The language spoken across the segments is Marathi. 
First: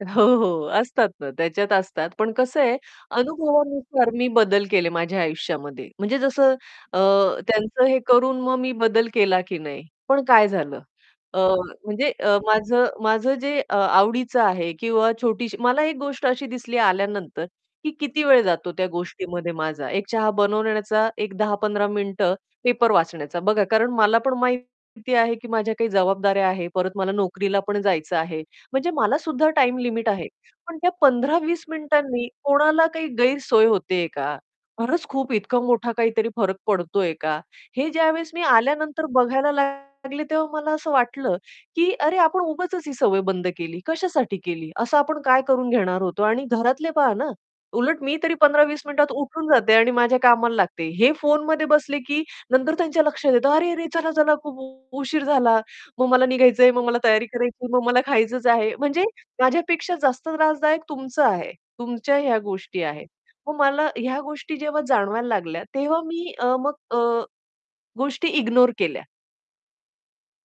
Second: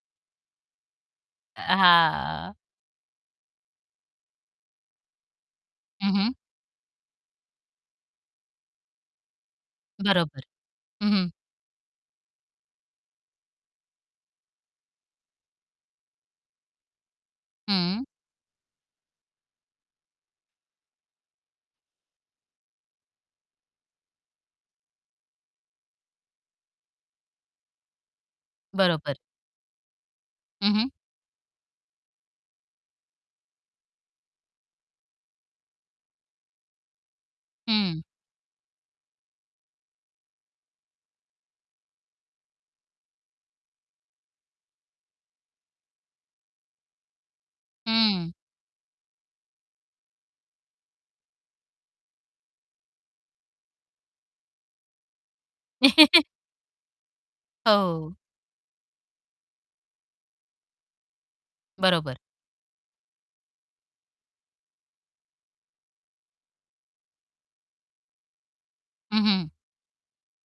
अ, हो, हो, असतात ना, अ, त्याच्यात असतात. पण हां. कसं आहे? अनुभवानुसार मी बदल केले माझ्या आयुष्यामध्ये हं, म्हणजे हं. जसं अ, त्यांचं हे करून मग मी बदल केला की नाही? पण बरोबर. काय झालं? हं, हं. अ, म्हणजे अ, माझं माझं जे अ, आवडीचं आहे किंवा छोटीशी मला एक गोष्ट अशी दिसली आल्यानंतर, की हं. किती वेळ जातो त्या गोष्टीमध्ये माझा एक चहा बनवून येण्याचा एक 10-15 मिनिट पेपर वाचण्याचा. बघा, कारण मला पण माहिती आहे, की माझ्या काही जबाबदाऱ्या आहेत. परत मला नोकरीला पण जायचं आहे म्हणजे बरोबर. मला सुद्धा टाईम लिमिट आहे. हं, पण हं. त्या 15-20 मिनिटांनी कोणाला काही गैरसोय होतेय का? खरंच खूप इतका मोठा काहीतरी फरक पडतोय का? हे हं. ज्यावेळेस मी आल्यानंतर बघायला लागले तेव्हा मला असं वाटलं, की "अरे, आपण उगाचच ही सवय बंद केली. कशासाठी केली? असं आपण काय करून घेणार होतो?" आणि घरातले पहा ना, उलट मी तरी हं. 15-20 मिनिटात उठून जाते आणि माझ्या कामाला लागते. हे फोनमध्ये बसले की नंतर त्यांच्या लक्षात येतं, "अरे, अरे, चला, चला, खूप उशीर झाला. मग मला निघायचंय, मग मला तयारी करायची, मग मला हो. खायचंच आहे." म्हणजे माझ्यापेक्षा जास्त त्रासदायक तुमचं आहे, तुमच्या बरोबर. ह्या गोष्टी आहेत. मग मला ह्या गोष्टी जेव्हा जाणवायला लागल्या, तेव्हा मी अ, मग अ, गोष्टी इग्नोर केल्या. हं, हं.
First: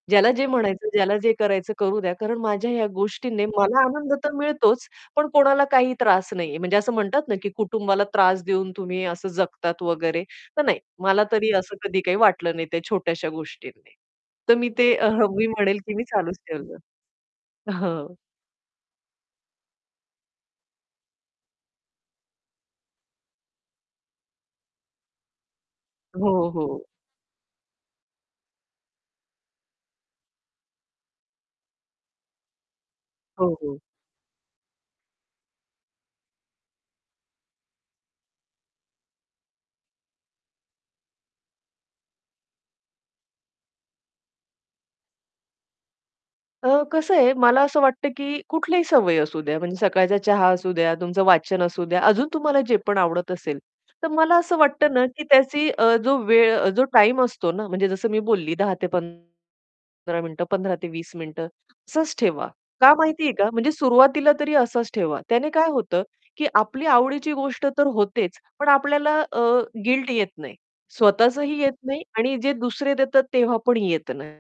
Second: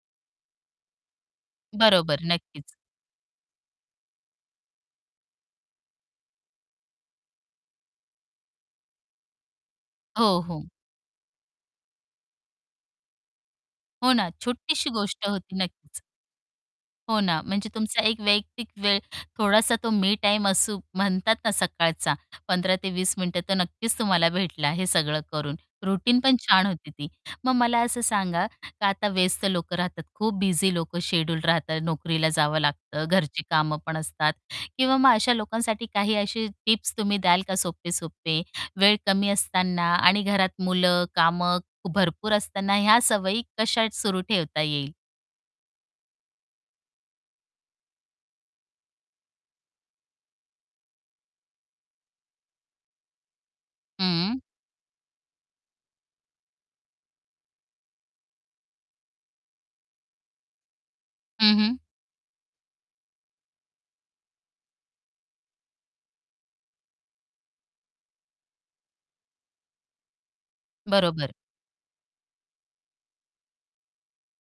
ज्याला जे म्हणायचं, ज्याला जे करायचं, करू द्या. बरोबर, कारण नक्कीच. माझ्या ह्या गोष्टीने मला आनंद तर मिळतोच. पण कोणाला काही त्रास नाहीये म्हणजे असं म्हणतात ना, की कुटुंबाला त्रास देऊन तुम्ही असं जगतात वगैरे. हो, तर हो. नाही मला तरी असं कधी काही वाटलं नाही त्या छोट्याश्या गोष्टींनी. हो ना. तर मी छोटीशी ते अह, गोष्ट मी होती म्हणेल की नक्कीच. मी चालूच ठेवलं. हो ना. म्हणजे अ, तुमचा हं. एक वैयक्तिक वेळ थोडासा तो मी टाईम असू म्हणतात ना सकाळचा 15 ते 20 मिनिटं तर नक्कीच तुम्हाला भेटला हे सगळं करून रूटीन पण हो, छान हो. होती ती. मग मला असं सांगा, का आता व्यस्त लोक राहतात, खूप बिझी लोक शेड्यूल राहतात. नोकरीला जावं लागतं, घरची हो, कामं हो. पण असतात किंवा मग अशा लोकांसाठी काही अशी टिप्स तुम्ही द्याल का सोपे-सोपे. वेळ कमी असताना आणि घरात मुलं कामं भरपूर असताना ह्या सवयी कशा सुरू ठेवता येईल? अ, कसं आहे, मला असं वाटतं की कुठल्याही सवय असू द्या म्हणजे सकाळचा चहा असू द्या, तुमचं वाचन असू द्या. अजून तुम्हाला जे पण आवडत असेल, तर मला हं. असं वाटतं ना, की त्याची अ, जो वेळ, जो टाईम असतो ना म्हणजे जसं मी बोलली 10 ते पंधरा मिनिट, 15 ते 20 मिनिट हं, हं. असंच ठेवा, का माहितीये का? म्हणजे सुरुवातीला तरी असंच ठेवा. त्याने काय होतं, की आपली आवडीची गोष्ट तर होतेच, पण आपल्याला अ, गिल्ट येत नाही. बरोबर. स्वतःचही येत नाही आणि जे दुसरे देतात तेव्हा पण येत नाही.